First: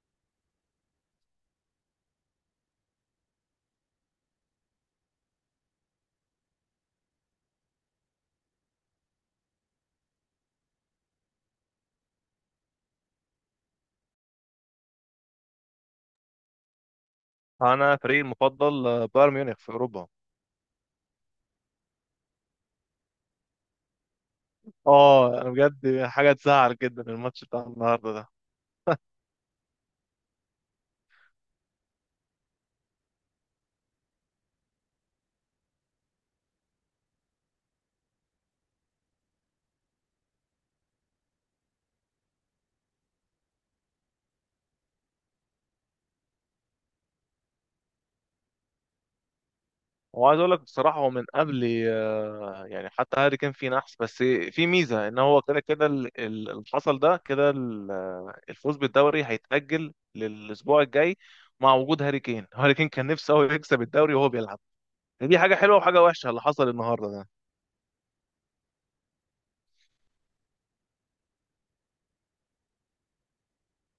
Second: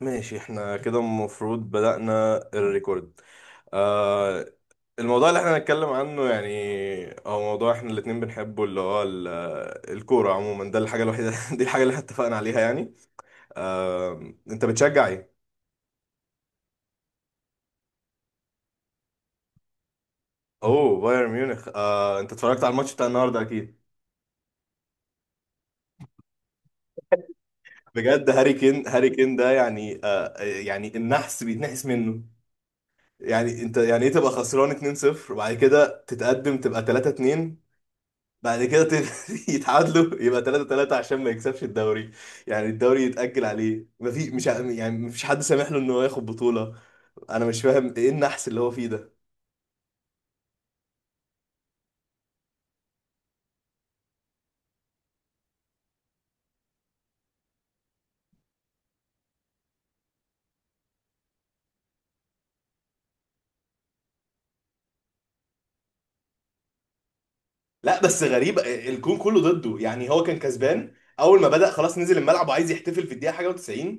ماشي، احنا كده المفروض بدأنا الريكورد. آه، الموضوع اللي احنا هنتكلم عنه يعني هو موضوع احنا الاتنين بنحبه، اللي هو الكورة عموما. ده الحاجة الوحيدة دي الحاجة اللي احنا اتفقنا عليها يعني. آه، انت بتشجع ايه؟ انا فريقي المفضل بايرن ميونخ في اوروبا. اوه، بايرن ميونخ. آه، انت اتفرجت على الماتش بتاع النهارده اكيد. اه انا بجد حاجه تزعل جدا الماتش بتاع النهارده ده. بجد هاري كين، هاري كين ده يعني آه يعني النحس بيتنحس منه. يعني انت يعني ايه تبقى خسران 2-0 وبعد كده تتقدم تبقى 3-2، بعد كده يتعادلوا يبقى 3 3 عشان ما يكسبش الدوري. يعني الدوري يتأجل عليه، ما في مش ع- يعني ما فيش حد سامح له ان هو ياخد بطولة. انا مش فاهم ايه النحس اللي هو فيه ده. وعايز اقول لك بصراحه هو من قبل يعني حتى هاري كان فيه نحس. بس في ميزه ان هو كده كده اللي حصل ده كده الفوز بالدوري هيتاجل للاسبوع الجاي مع وجود هاري كين. هاري كين كان نفسه هو يكسب الدوري وهو بيلعب. دي حاجه حلوه وحاجه وحشه اللي حصل النهارده ده. لا بس غريب، الكون كله ضده. يعني هو كان كسبان، اول ما بدأ خلاص نزل الملعب وعايز يحتفل في الدقيقة حاجة و90،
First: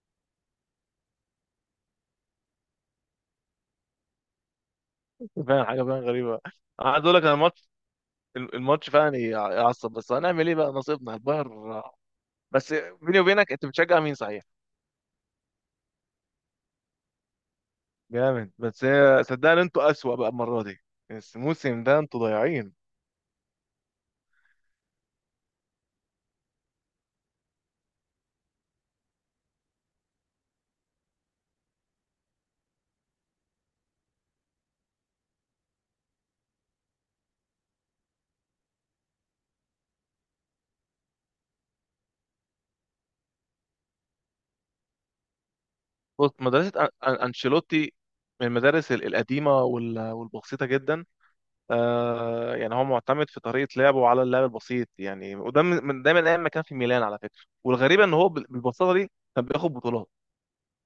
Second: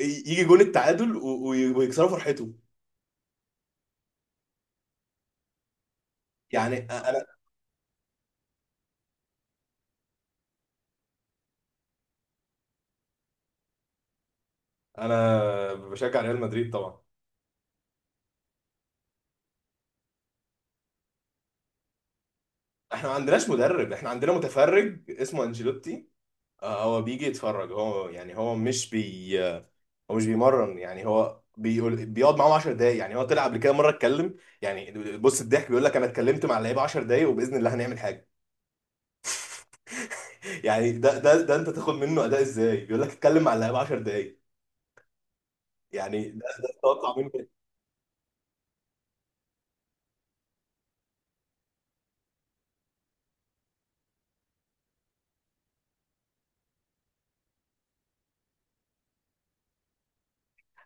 يجي جون التعادل ويكسروا فرحته. فعلا حاجه فعلا غريبه. عايز اقول لك انا، انا الماتش، الماتش فعلا يعصب، بس هنعمل ايه بقى، نصيبنا البايرن. بس بيني وبينك انت بتشجع مين صحيح؟ انا بشجع ريال مدريد طبعا. جامد. بس صدقني انتوا اسوأ بقى المره دي، الموسم ده انتوا ضايعين. احنا ما عندناش مدرب، احنا عندنا متفرج اسمه انشيلوتي. آه، هو بيجي يتفرج، هو يعني هو مش بيمرن. يعني هو بيقول بيقعد معاهم 10 دقايق. يعني هو طلع قبل كده مره اتكلم يعني. بص الضحك، بيقول لك انا اتكلمت مع اللعيبه 10 دقايق وباذن الله هنعمل حاجه. يعني ده انت تاخد منه اداء ازاي بيقول لك اتكلم مع اللعيبه 10 دقايق؟ يعني بص ده مدرسه تتوقع منه إيه؟ انشيلوتي من المدارس القديمه والبسيطه جدا. آه يعني هو معتمد في طريقه لعبه على اللعب البسيط يعني، وده من ده من ايام ما كان في ميلان على فكره. والغريب ان هو بالبساطه دي كان بياخد بطولات.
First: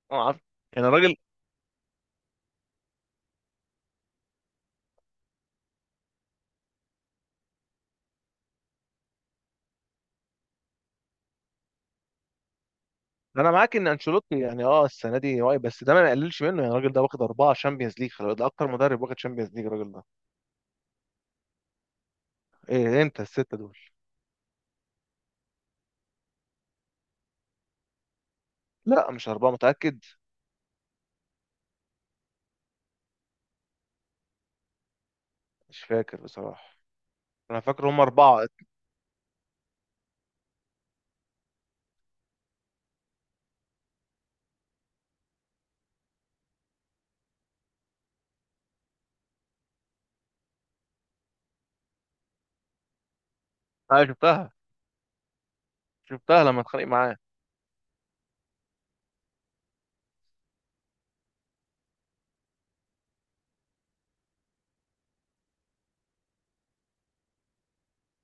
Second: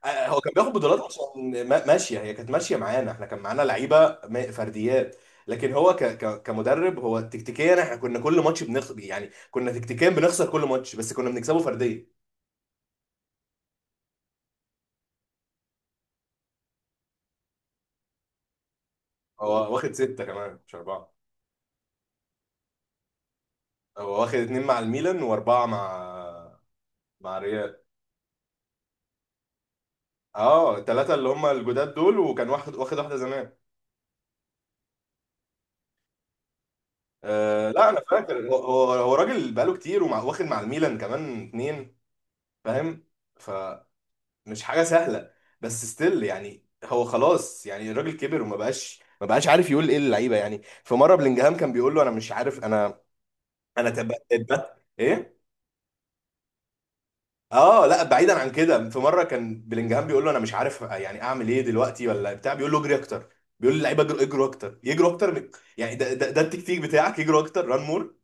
آه، انا آه، هو عارف. كان بياخد يعني بطولات الراجل، عشان ماشيه، هي كانت ماشيه معانا. احنا كان معانا لعيبه فرديات. لكن هو ك ك كمدرب، هو تكتيكيا احنا كنا كل ماتش بنخسر. يعني كنا تكتيكيا بنخسر كل ماتش بس كنا بنكسبه فرديا. انا معاك ان انشيلوتي يعني اه السنه دي واقع، بس ده ما يقللش منه. يعني الراجل ده واخد اربعه شامبيونز ليج، ده اكتر مدرب واخد شامبيونز ليج هو واخد الراجل ده. ستة كمان، مش أربعة. ايه؟ امتى الستة دول؟ هو واخد اتنين مع الميلان وأربعة مع، مع ريال. لا مش أربعة، متأكد. اه التلاتة اللي هم الجداد دول، وكان واخد واحدة زمان. مش فاكر بصراحة. أنا آه فاكر لا، هم أنا أربعة. فاكر، هو راجل بقاله كتير، ومع واخد مع الميلان كمان اتنين. فاهم. فمش حاجة سهلة. بس ستيل، يعني هو خلاص، يعني الراجل كبر وما بقاش ما بقاش عارف يقول ايه للعيبة. يعني في مرة بلينجهام كان بيقول له انا مش عارف، أنا شفتها، ايه. شفتها لما اتخانق معاه. اه لا، بعيدا عن كده، في مره كان بلينجهام بيقول له انا مش عارف يعني اعمل ايه دلوقتي ولا بتاع، بيقول له اجري اكتر. بيقول للعيبه اجروا اكتر، يجروا اكتر من. يعني ده التكتيك بتاعك، يجروا اكتر، ران مور.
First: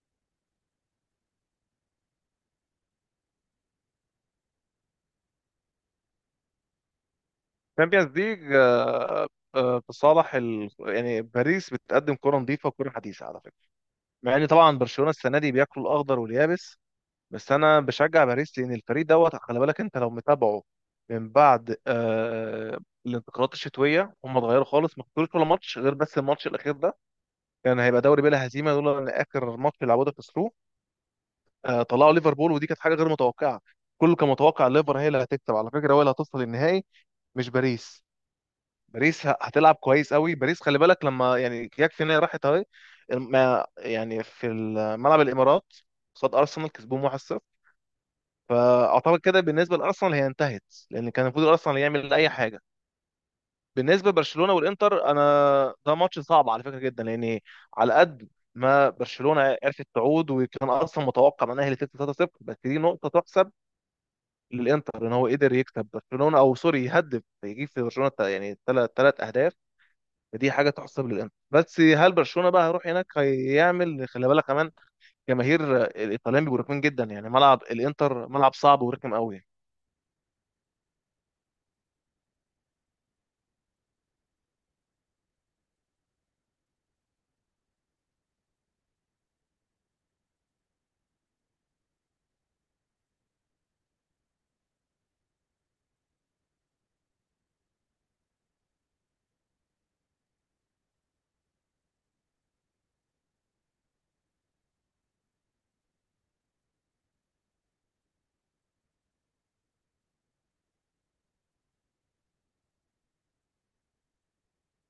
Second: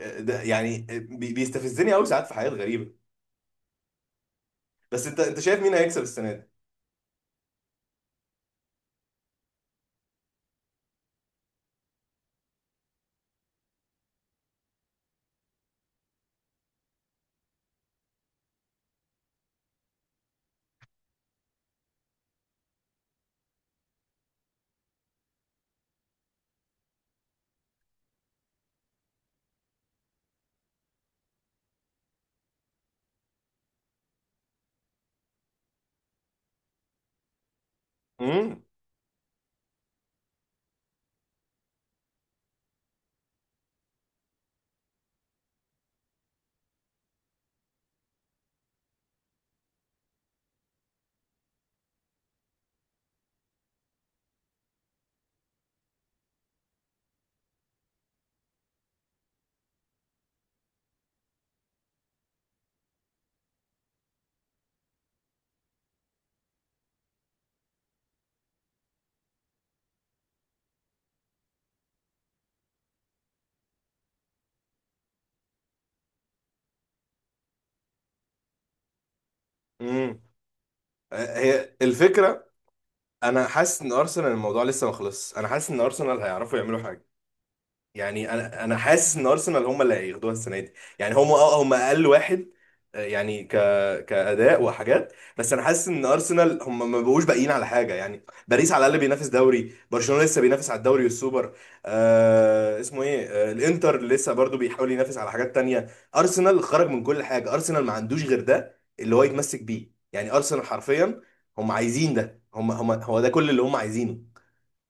آه، ده يعني آه، بيستفزني قوي ساعات في حاجات غريبه. بس انت شايف مين هيكسب السنه دي؟ تشامبيونز ليج، آه، في صالح يعني باريس بتقدم كرة نظيفة وكرة حديثة على فكرة. مع ان طبعا برشلونة السنة دي بياكلوا الأخضر واليابس. بس أنا بشجع باريس لأن الفريق دوت. خلي بالك أنت لو متابعه من بعد الانتقالات الشتوية، هم اتغيروا خالص، ما خسروش ولا ماتش غير بس الماتش الأخير ده. كان يعني هيبقى دوري بلا هزيمة لولا إن آخر ماتش لعبوه ده خسروه. طلعوا ليفربول، ودي كانت حاجه غير متوقعه. كله كان متوقع الليفر هي اللي هتكسب على فكره، هو اللي هتوصل للنهائي، مش باريس. امم. باريس هتلعب كويس قوي. باريس خلي بالك لما يعني يكفي ان هي راحت اهي يعني في ملعب الامارات قصاد ارسنال كسبوهم 1-0. فاعتقد كده بالنسبه لارسنال هي انتهت، لان كان المفروض ارسنال يعمل اي حاجه. بالنسبه لبرشلونه والانتر، انا ده ماتش صعب على فكره جدا، لان على قد ما برشلونه عرفت تعود وكان اصلا متوقع انها هي اللي تكسب 3-0، بس دي نقطه تحسب للانتر ان هو قدر يكسب برشلونه، او سوري يهدف يجيب في برشلونه يعني ثلاث ثلاث اهداف. فدي حاجه تحسب للانتر. بس هل برشلونه بقى هيروح هناك هيعمل، خلي بالك كمان جماهير الايطاليين بيبقوا رخمين جدا. يعني ملعب الانتر ملعب صعب ورخم قوي. امم. هي الفكره، انا حاسس ان ارسنال الموضوع لسه ما خلصش. انا حاسس ان ارسنال هيعرفوا يعملوا حاجه. يعني انا حاسس ان ارسنال هم اللي هياخدوها السنه دي. يعني هم اقل واحد، آه، يعني كاداء وحاجات. بس انا حاسس ان ارسنال ما بقوش باقيين على حاجه. يعني باريس على الاقل بينافس دوري، برشلونه لسه بينافس على الدوري والسوبر. آه اسمه ايه، آه الانتر لسه برضو بيحاول ينافس على حاجات تانية. ارسنال خرج من كل حاجه، ارسنال ما عندوش غير ده اللي هو يتمسك بيه. يعني ارسنال حرفيا هم عايزين ده، هم هم هو ده كل اللي هم عايزينه.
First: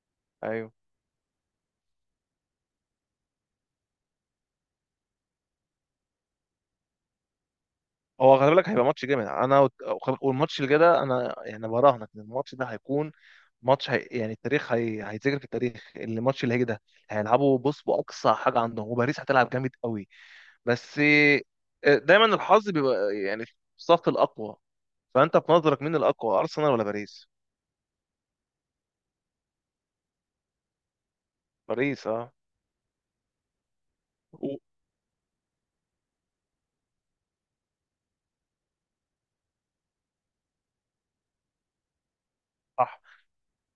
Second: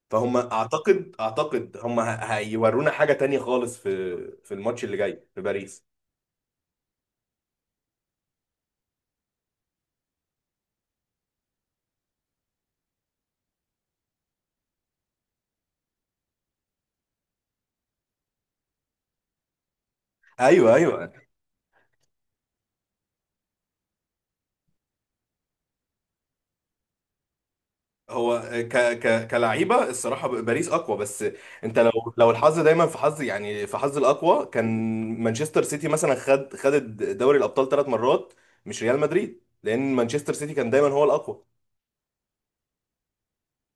فهم ايوه. اعتقد، اعتقد هيورونا حاجه تانية خالص في في الماتش اللي جاي في باريس. هو خلي بالك هيبقى ماتش جامد انا والماتش اللي جاي ده انا يعني براهنك ان الماتش ده هيكون ماتش هي يعني التاريخ هيتذكر في التاريخ الماتش اللي هيجي ده. هيلعبوا بص باقصى حاجه عندهم، وباريس هتلعب جامد قوي. ايوه بس ايوه. دايما الحظ بيبقى يعني في صف الأقوى. فأنت في نظرك مين الأقوى، أرسنال ولا باريس؟ هو ك ك كلعيبه الصراحه باريس اقوى. بس انت لو، باريس لو أه. الحظ، دايما في حظ، يعني في حظ الاقوى. و- كان مانشستر سيتي مثلا خد دوري الابطال ثلاث مرات، مش ريال مدريد، لان مانشستر سيتي كان دايما هو الاقوى. صح.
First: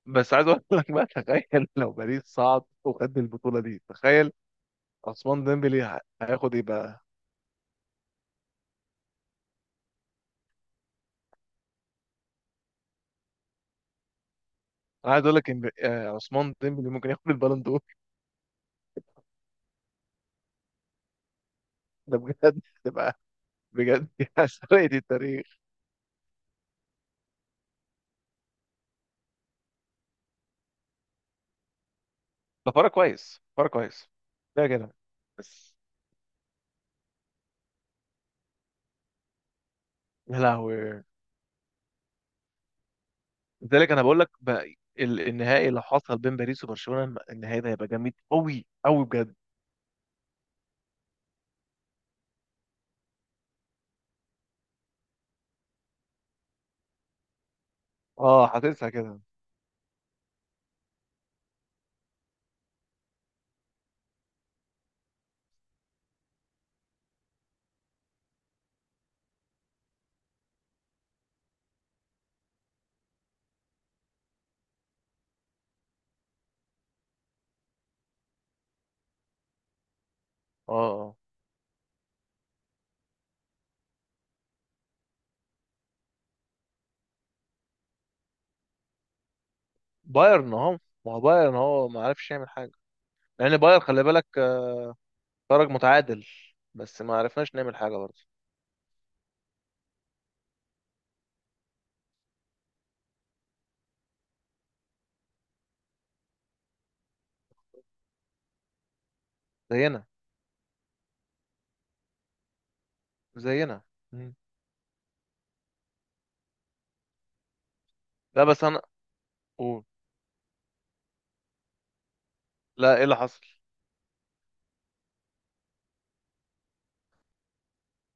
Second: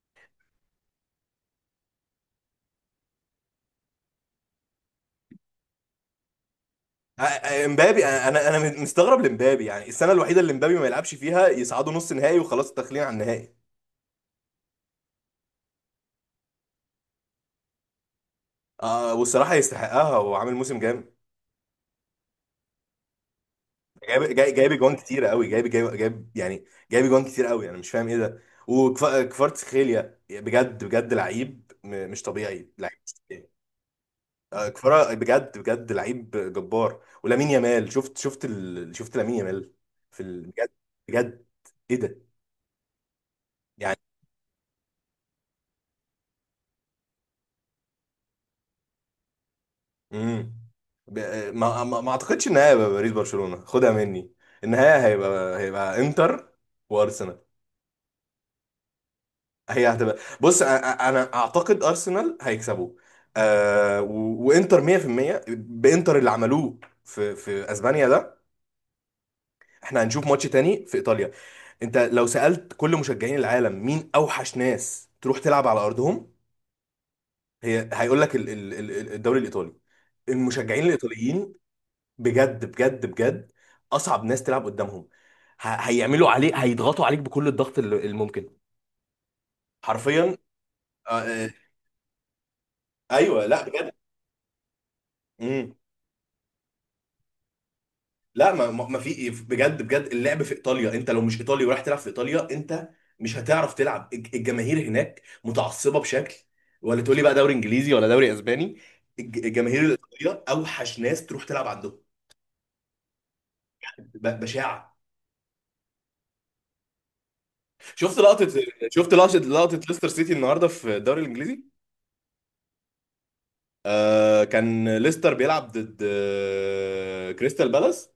بس عايز أقول لك بقى، تخيل لو باريس صعد وخد البطولة دي، تخيل عثمان ديمبلي هياخد إيه بقى؟ امبابي، انا مستغرب لامبابي. يعني السنه الوحيده اللي امبابي ما يلعبش فيها يصعدوا نص نهائي، وخلاص التخليع عن النهائي. أنا عايز أقول لك إن عثمان ديمبلي ممكن ياخد البالون دور. آه، والصراحه يستحقها وعامل موسم جامد. ده بجد تبقى بجد يا جايب سرقة جوان كتيره قوي، التاريخ. جايب يعني، جايب جوان كتير قوي. انا مش فاهم ايه ده. وكفاراتسخيليا بجد بجد لعيب مش طبيعي، ده فرق لعيب مش كويس، طبيعي. فرق كويس. ده آه، كده كفارا بجد بس. بجد لعيب جبار. ولامين يامال، شفت لامين يامال في يا ال...، بجد. لهوي. بجد، ايه ده؟ لذلك يعني. انا بقول لك بقى النهائي لو حصل بين باريس وبرشلونه، النهائي ده هيبقى جامد قوي قوي بجد. امم. ب... ما اعتقدش ان هيبقى باريس برشلونه. خدها مني، النهايه هيبقى انتر وارسنال. اه هتنسى كده. هي هتبقى بص، انا اعتقد ارسنال هيكسبوا، آه وانتر 100% بانتر اللي عملوه في في اسبانيا ده. احنا هنشوف ماتش تاني في ايطاليا. انت لو سالت كل مشجعين العالم مين اوحش ناس تروح تلعب على ارضهم، هي هيقول لك الدوري الايطالي، اه المشجعين آه. الايطاليين. بجد بجد بجد، اصعب ناس تلعب قدامهم. هيعملوا عليك، هيضغطوا عليك بكل الضغط الممكن. حرفيا. بايرن اهو. ما آه، هو آه، بايرن هو ما عرفش يعمل حاجه. ايوه، لان لا بايرن بجد. خلي بالك خرج مم. متعادل، بس ما عرفناش نعمل حاجه برضه. لا، ما في إيه، بجد بجد، اللعب في ايطاليا انت لو مش ايطالي ورايح تلعب في ايطاليا انت مش هتعرف تلعب. الجماهير هناك متعصبه بشكل، ولا تقولي بقى دوري انجليزي ولا دوري اسباني، الجماهير زينا، الايطاليه اوحش ناس تروح تلعب عندهم. زينا. مم. بشاعه. شفت لا لقطه، بس انا. لقطه قول. ليستر سيتي النهارده في الدوري الانجليزي. لا ايه اللي حصل؟ آه، كان ليستر بيلعب ضد آه، كريستال بالاس.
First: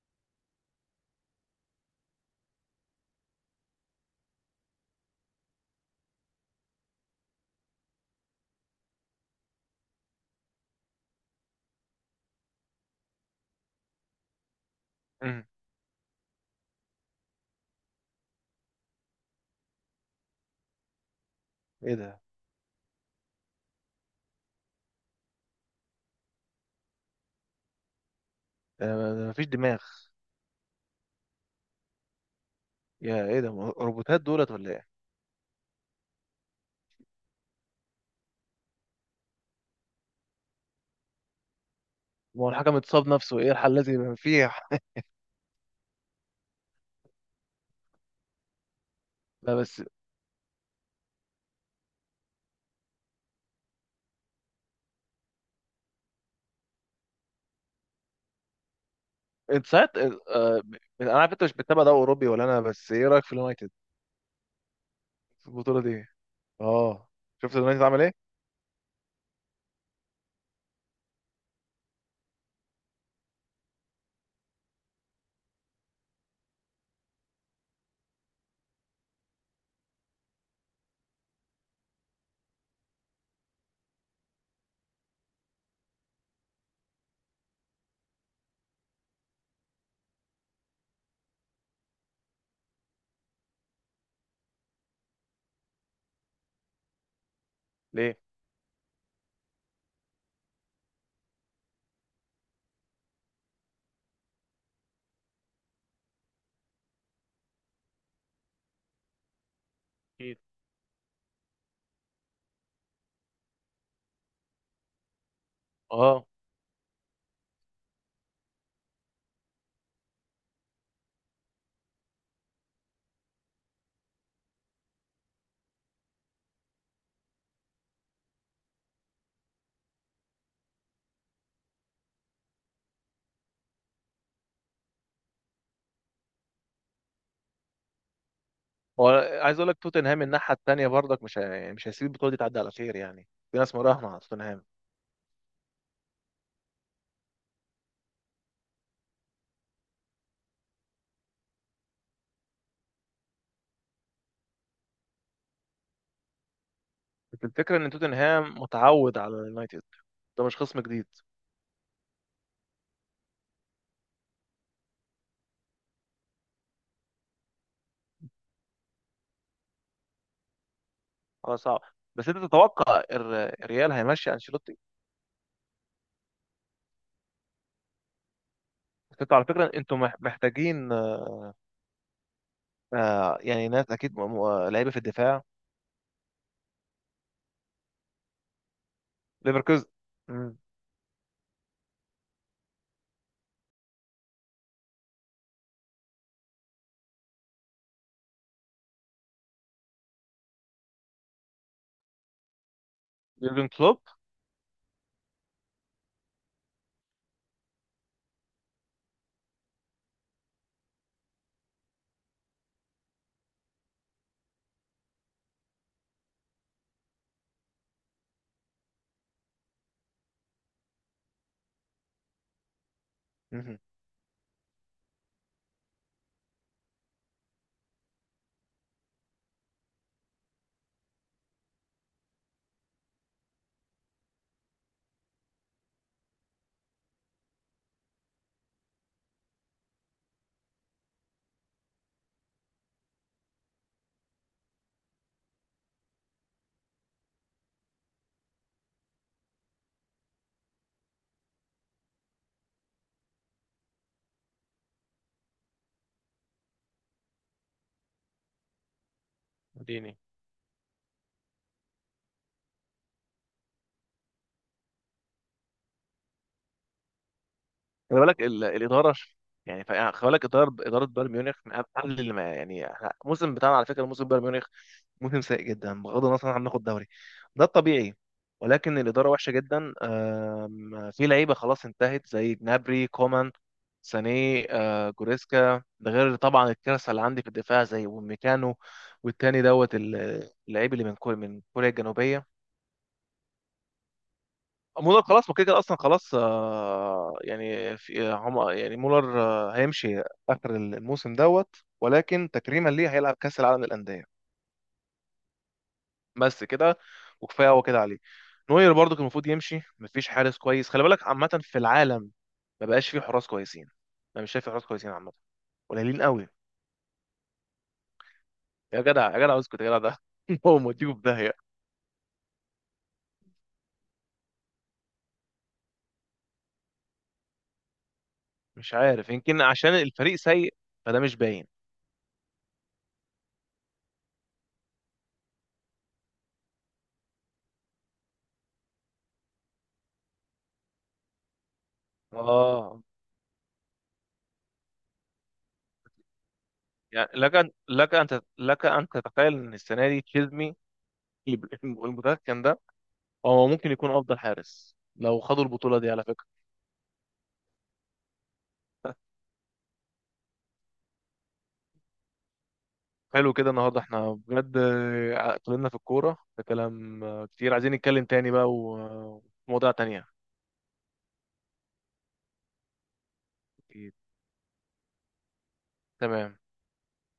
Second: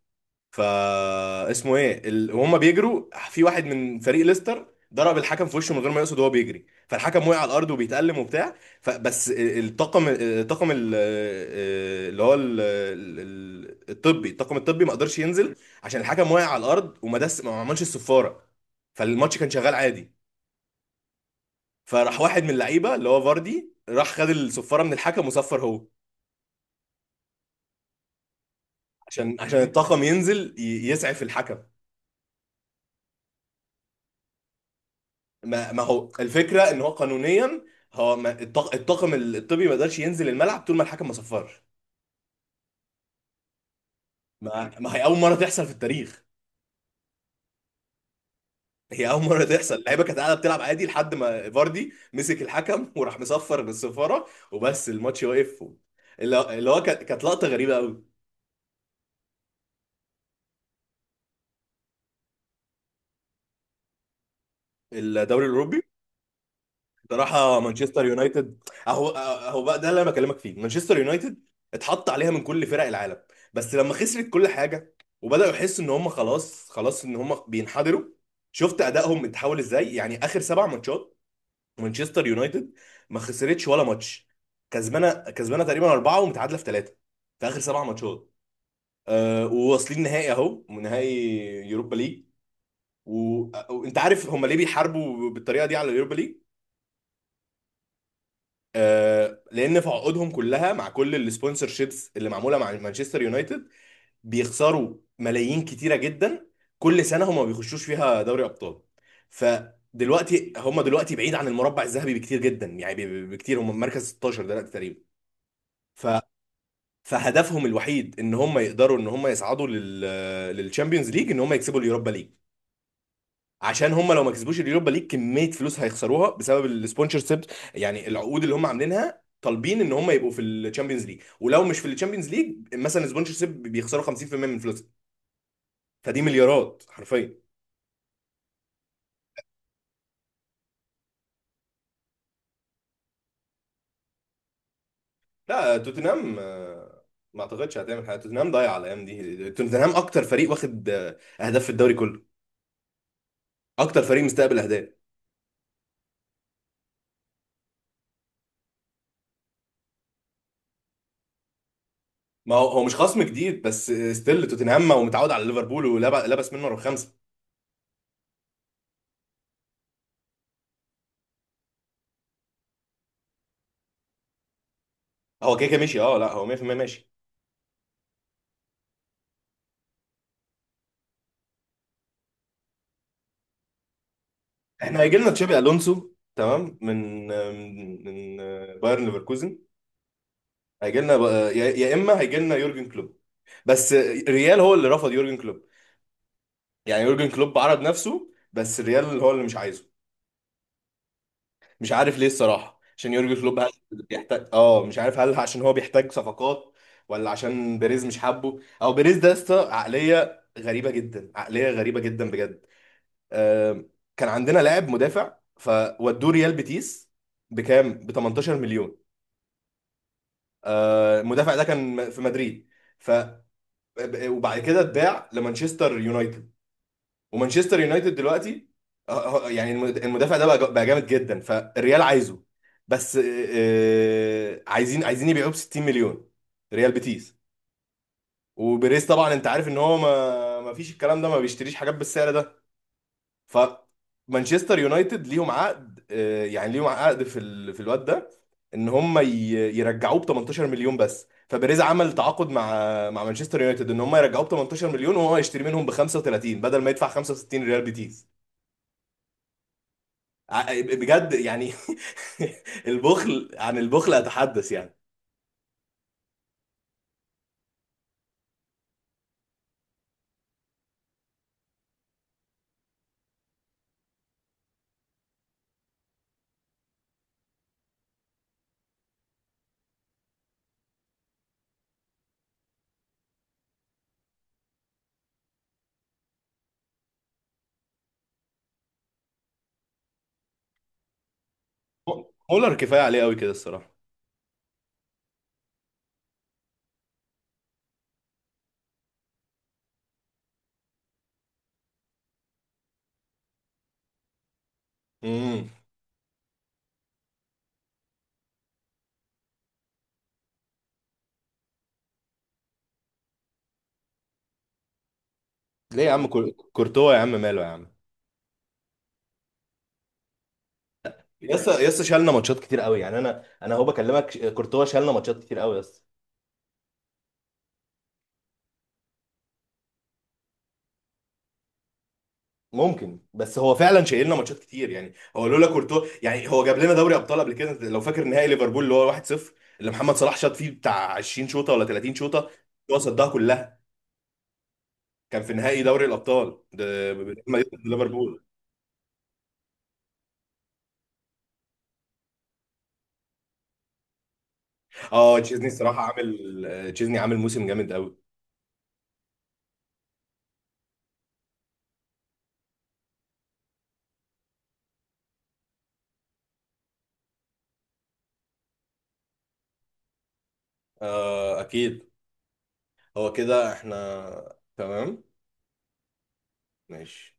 فا اسمه ايه ال...، وهم بيجروا في واحد من فريق ليستر، ضرب الحكم في وشه من غير ما يقصد وهو بيجري. فالحكم وقع على الارض وبيتألم وبتاع. فبس ال- الطاقم الطاقم ال- اللي هو ال- ال- الطبي، الطاقم الطبي ما قدرش مم. ينزل، عشان الحكم وقع على الارض وما دس ما عملش الصفاره. فالماتش كان شغال عادي. ايه ده؟ فراح واحد من اللعيبه اللي هو فاردي، راح خد الصفاره من الحكم وصفر هو، ما فيش عشان دماغ. الطاقم ينزل يسعف الحكم. يا ايه ده؟ روبوتات دولت ولا ايه؟ ما ما هو الفكره ان هو قانونيا، هو ما الطاقم الطبي ما قدرش ينزل الملعب طول ما الحكم ما صفرش. ما هو الحكم اتصاب نفسه، ايه الحل الذي يبقى فيه؟ ما ما هي اول مره تحصل في التاريخ، هي اول مره لا تحصل. بس اللعيبه كانت قاعده بتلعب عادي لحد ما فاردي مسك الحكم وراح مصفر بالصفاره وبس، الماتش واقف. اللي اللي هو كانت لقطه غريبه قوي. انت ساعات انا عارف انت مش بتتابع ده اوروبي ولا انا، بس ايه رايك في اليونايتد الدوري في الاوروبي، البطوله دي؟ اه. شفت بصراحه اليونايتد عمل مانشستر ايه؟ يونايتد، اهو اهو بقى ده اللي انا بكلمك فيه. مانشستر يونايتد اتحط عليها من كل فرق العالم، بس لما خسرت كل حاجه وبداوا يحسوا ان هم خلاص ان هم بينحدروا، شفت ادائهم اتحول ازاي. يعني اخر سبع ماتشات مانشستر يونايتد ما خسرتش ولا ماتش. كسبانه تقريبا اربعه، ومتعادله في ثلاثه، في اخر سبع ماتشات. أه، وواصلين نهائي، اهو نهائي يوروبا ليج. وانت عارف هم ليه بيحاربوا بالطريقه دي على اليوروبا ليج؟ ليه؟ آه، لان في عقودهم كلها مع كل السبونسر شيبس اللي معموله مع مانشستر يونايتد، بيخسروا ملايين كتيره جدا كل سنه هم ما بيخشوش فيها دوري ابطال. اكيد. فدلوقتي هم، دلوقتي بعيد عن المربع الذهبي بكتير جدا. يعني بكتير، هم مركز 16 دلوقتي تقريبا. ف، اه. فهدفهم الوحيد ان هم يقدروا ان هم يصعدوا لل، للشامبيونز ليج ان هم يكسبوا اليوروبا ليج، عشان هم لو ما كسبوش اليوروبا ليج كميه فلوس هيخسروها بسبب السبونسر شيب. يعني العقود اللي هم عاملينها طالبين ان هم يبقوا في الشامبيونز ليج، ولو مش في الشامبيونز ليج مثلا سبونسر شيب بيخسروا 50% من فلوسهم. فدي مليارات حرفيا. هو عايز اقول لك توتنهام الناحيه التانيه برضك مش مش هيسيب البطوله دي تعدي على خير. يعني في ناس مراهنه على توتنهام. لا، توتنهام آه، ما اعتقدش هتعمل حاجه. توتنهام ضايع على الايام دي. توتنهام اكتر فريق واخد آه، اهداف في الدوري كله، اكتر فريق مستقبل اهداف. بس الفكره ان توتنهام متعود على اليونايتد، ده مش خصم جديد. ما هو، هو مش خصم جديد، بس ستيل توتنهام هو متعود على ليفربول ولبس منه رقم خمسه. خلاص صعب. بس انت تتوقع الريال هيمشي انشيلوتي؟ هو كده كده ماشي، اه لا هو 100% ماشي. بس انتوا على فكره انتوا محتاجين آه يعني ناس اكيد لعيبه في احنا هيجي لنا الدفاع. تشابي الونسو، تمام، من بايرن ليفركوزن. ليفركوزن. مم. هيجي لنا بقى، يا يا اما هيجي لنا يورجن كلوب. بس ريال هو اللي رفض يورجن كلوب. يعني يورجن كلوب عرض نفسه بس ريال هو اللي مش عايزه. مش عارف ليه الصراحه، عشان يورجن كلوب يورجن هل كلوب. بيحتاج، اه مش عارف هل عشان هو بيحتاج صفقات، ولا عشان بيريز مش حابه، او بيريز ده يا اسطى عقليه غريبه جدا، عقليه غريبه جدا بجد. آه، كان عندنا لاعب مدافع فودوه ريال بيتيس بكام؟ ب 18 مليون. آه، المدافع ده كان في مدريد، ف، وبعد كده اتباع لمانشستر يونايتد، ومانشستر يونايتد دلوقتي آه، آه، يعني المدافع ده بقى بقى جامد جدا. فالريال عايزه، بس آه، آه، عايزين يبيعوه ب 60 مليون، ريال بيتيس. وبيريز طبعا انت عارف ان هو ما فيش الكلام ده، ما بيشتريش حاجات بالسعر ده. فمانشستر يونايتد ليهم عقد آه، يعني ليهم عقد في ال...، في الواد ده، ان هم ي... يرجعوه ب 18 مليون بس. فبيريز عمل تعاقد مع، مع مانشستر يونايتد ان هم يرجعوه ب 18 مليون وهو يشتري منهم ب 35، بدل ما يدفع 65 ريال بيتيس. اديني. آه، بجد يعني. البخل عن البخل اتحدث يعني. خلي بالك الاداره يعني يعني خلي بالك اداره، اداره بايرن ميونخ من اقل اللي ما يعني الموسم بتاعنا على فكره، موسم بايرن ميونخ موسم سيء جدا بغض النظر عن هناخد دوري، ده الطبيعي. ولكن الاداره وحشه جدا. آم، في لعيبه خلاص انتهت زي جنابري، كومان، ساني، جوريسكا، ده غير طبعا الكارثه اللي عندي في الدفاع زي وميكانو والتاني دوت اللعيب اللي من كوريا، من كوريا الجنوبيه. مولر كفايه عليه قوي كده الصراحه. مولر خلاص ما كده كده اصلا خلاص. يعني في هم يعني مولر هيمشي اخر الموسم دوت، ولكن تكريما ليه هيلعب كاس العالم للانديه. امم. بس كده، وكفايه هو كده عليه. نوير برضو كان المفروض يمشي، مفيش حارس كويس خلي بالك عامه في العالم. ما بقاش فيه حراس كويسين. انا مش شايف في حراس كويسين عامه، ليه يا قليلين عم؟ قوي. كورتوا يا عم، ماله يا عم؟ يا جدع يا جدع اسكت يا جدع ده هو موديكوا في يس داهيه. يس، شالنا ماتشات كتير قوي. يعني انا انا هو بكلمك كورتوا شالنا ماتشات كتير قوي، يس. مش عارف يمكن عشان الفريق سيء، فده مش باين. ممكن، بس هو فعلا شايل لنا ماتشات كتير. يعني هو لولا كورتوا، يعني هو جاب لنا دوري ابطال قبل كده، لو فاكر نهائي ليفربول اللي هو 1-0 اللي محمد صلاح شاط فيه بتاع 20 شوطه ولا 30 شوطه، هو اه صدها كلها. كان في نهائي دوري الابطال ده يعني لك لما أن، يكسب لك أن ليفربول. لك أن تتخيل إن السنة دي تشيزني المتمكن ده هو ممكن يكون أفضل حارس اه لو خدوا تشيزني البطولة الصراحه دي على فكرة. عامل آه، تشيزني عامل موسم جامد قوي. حلو كده النهاردة احنا بجد اتكلمنا في الكورة ده كلام كتير، عايزين نتكلم تاني بقى ومواضيع تانية. آه اكيد. هو كده احنا تمام. تمام. ماشي.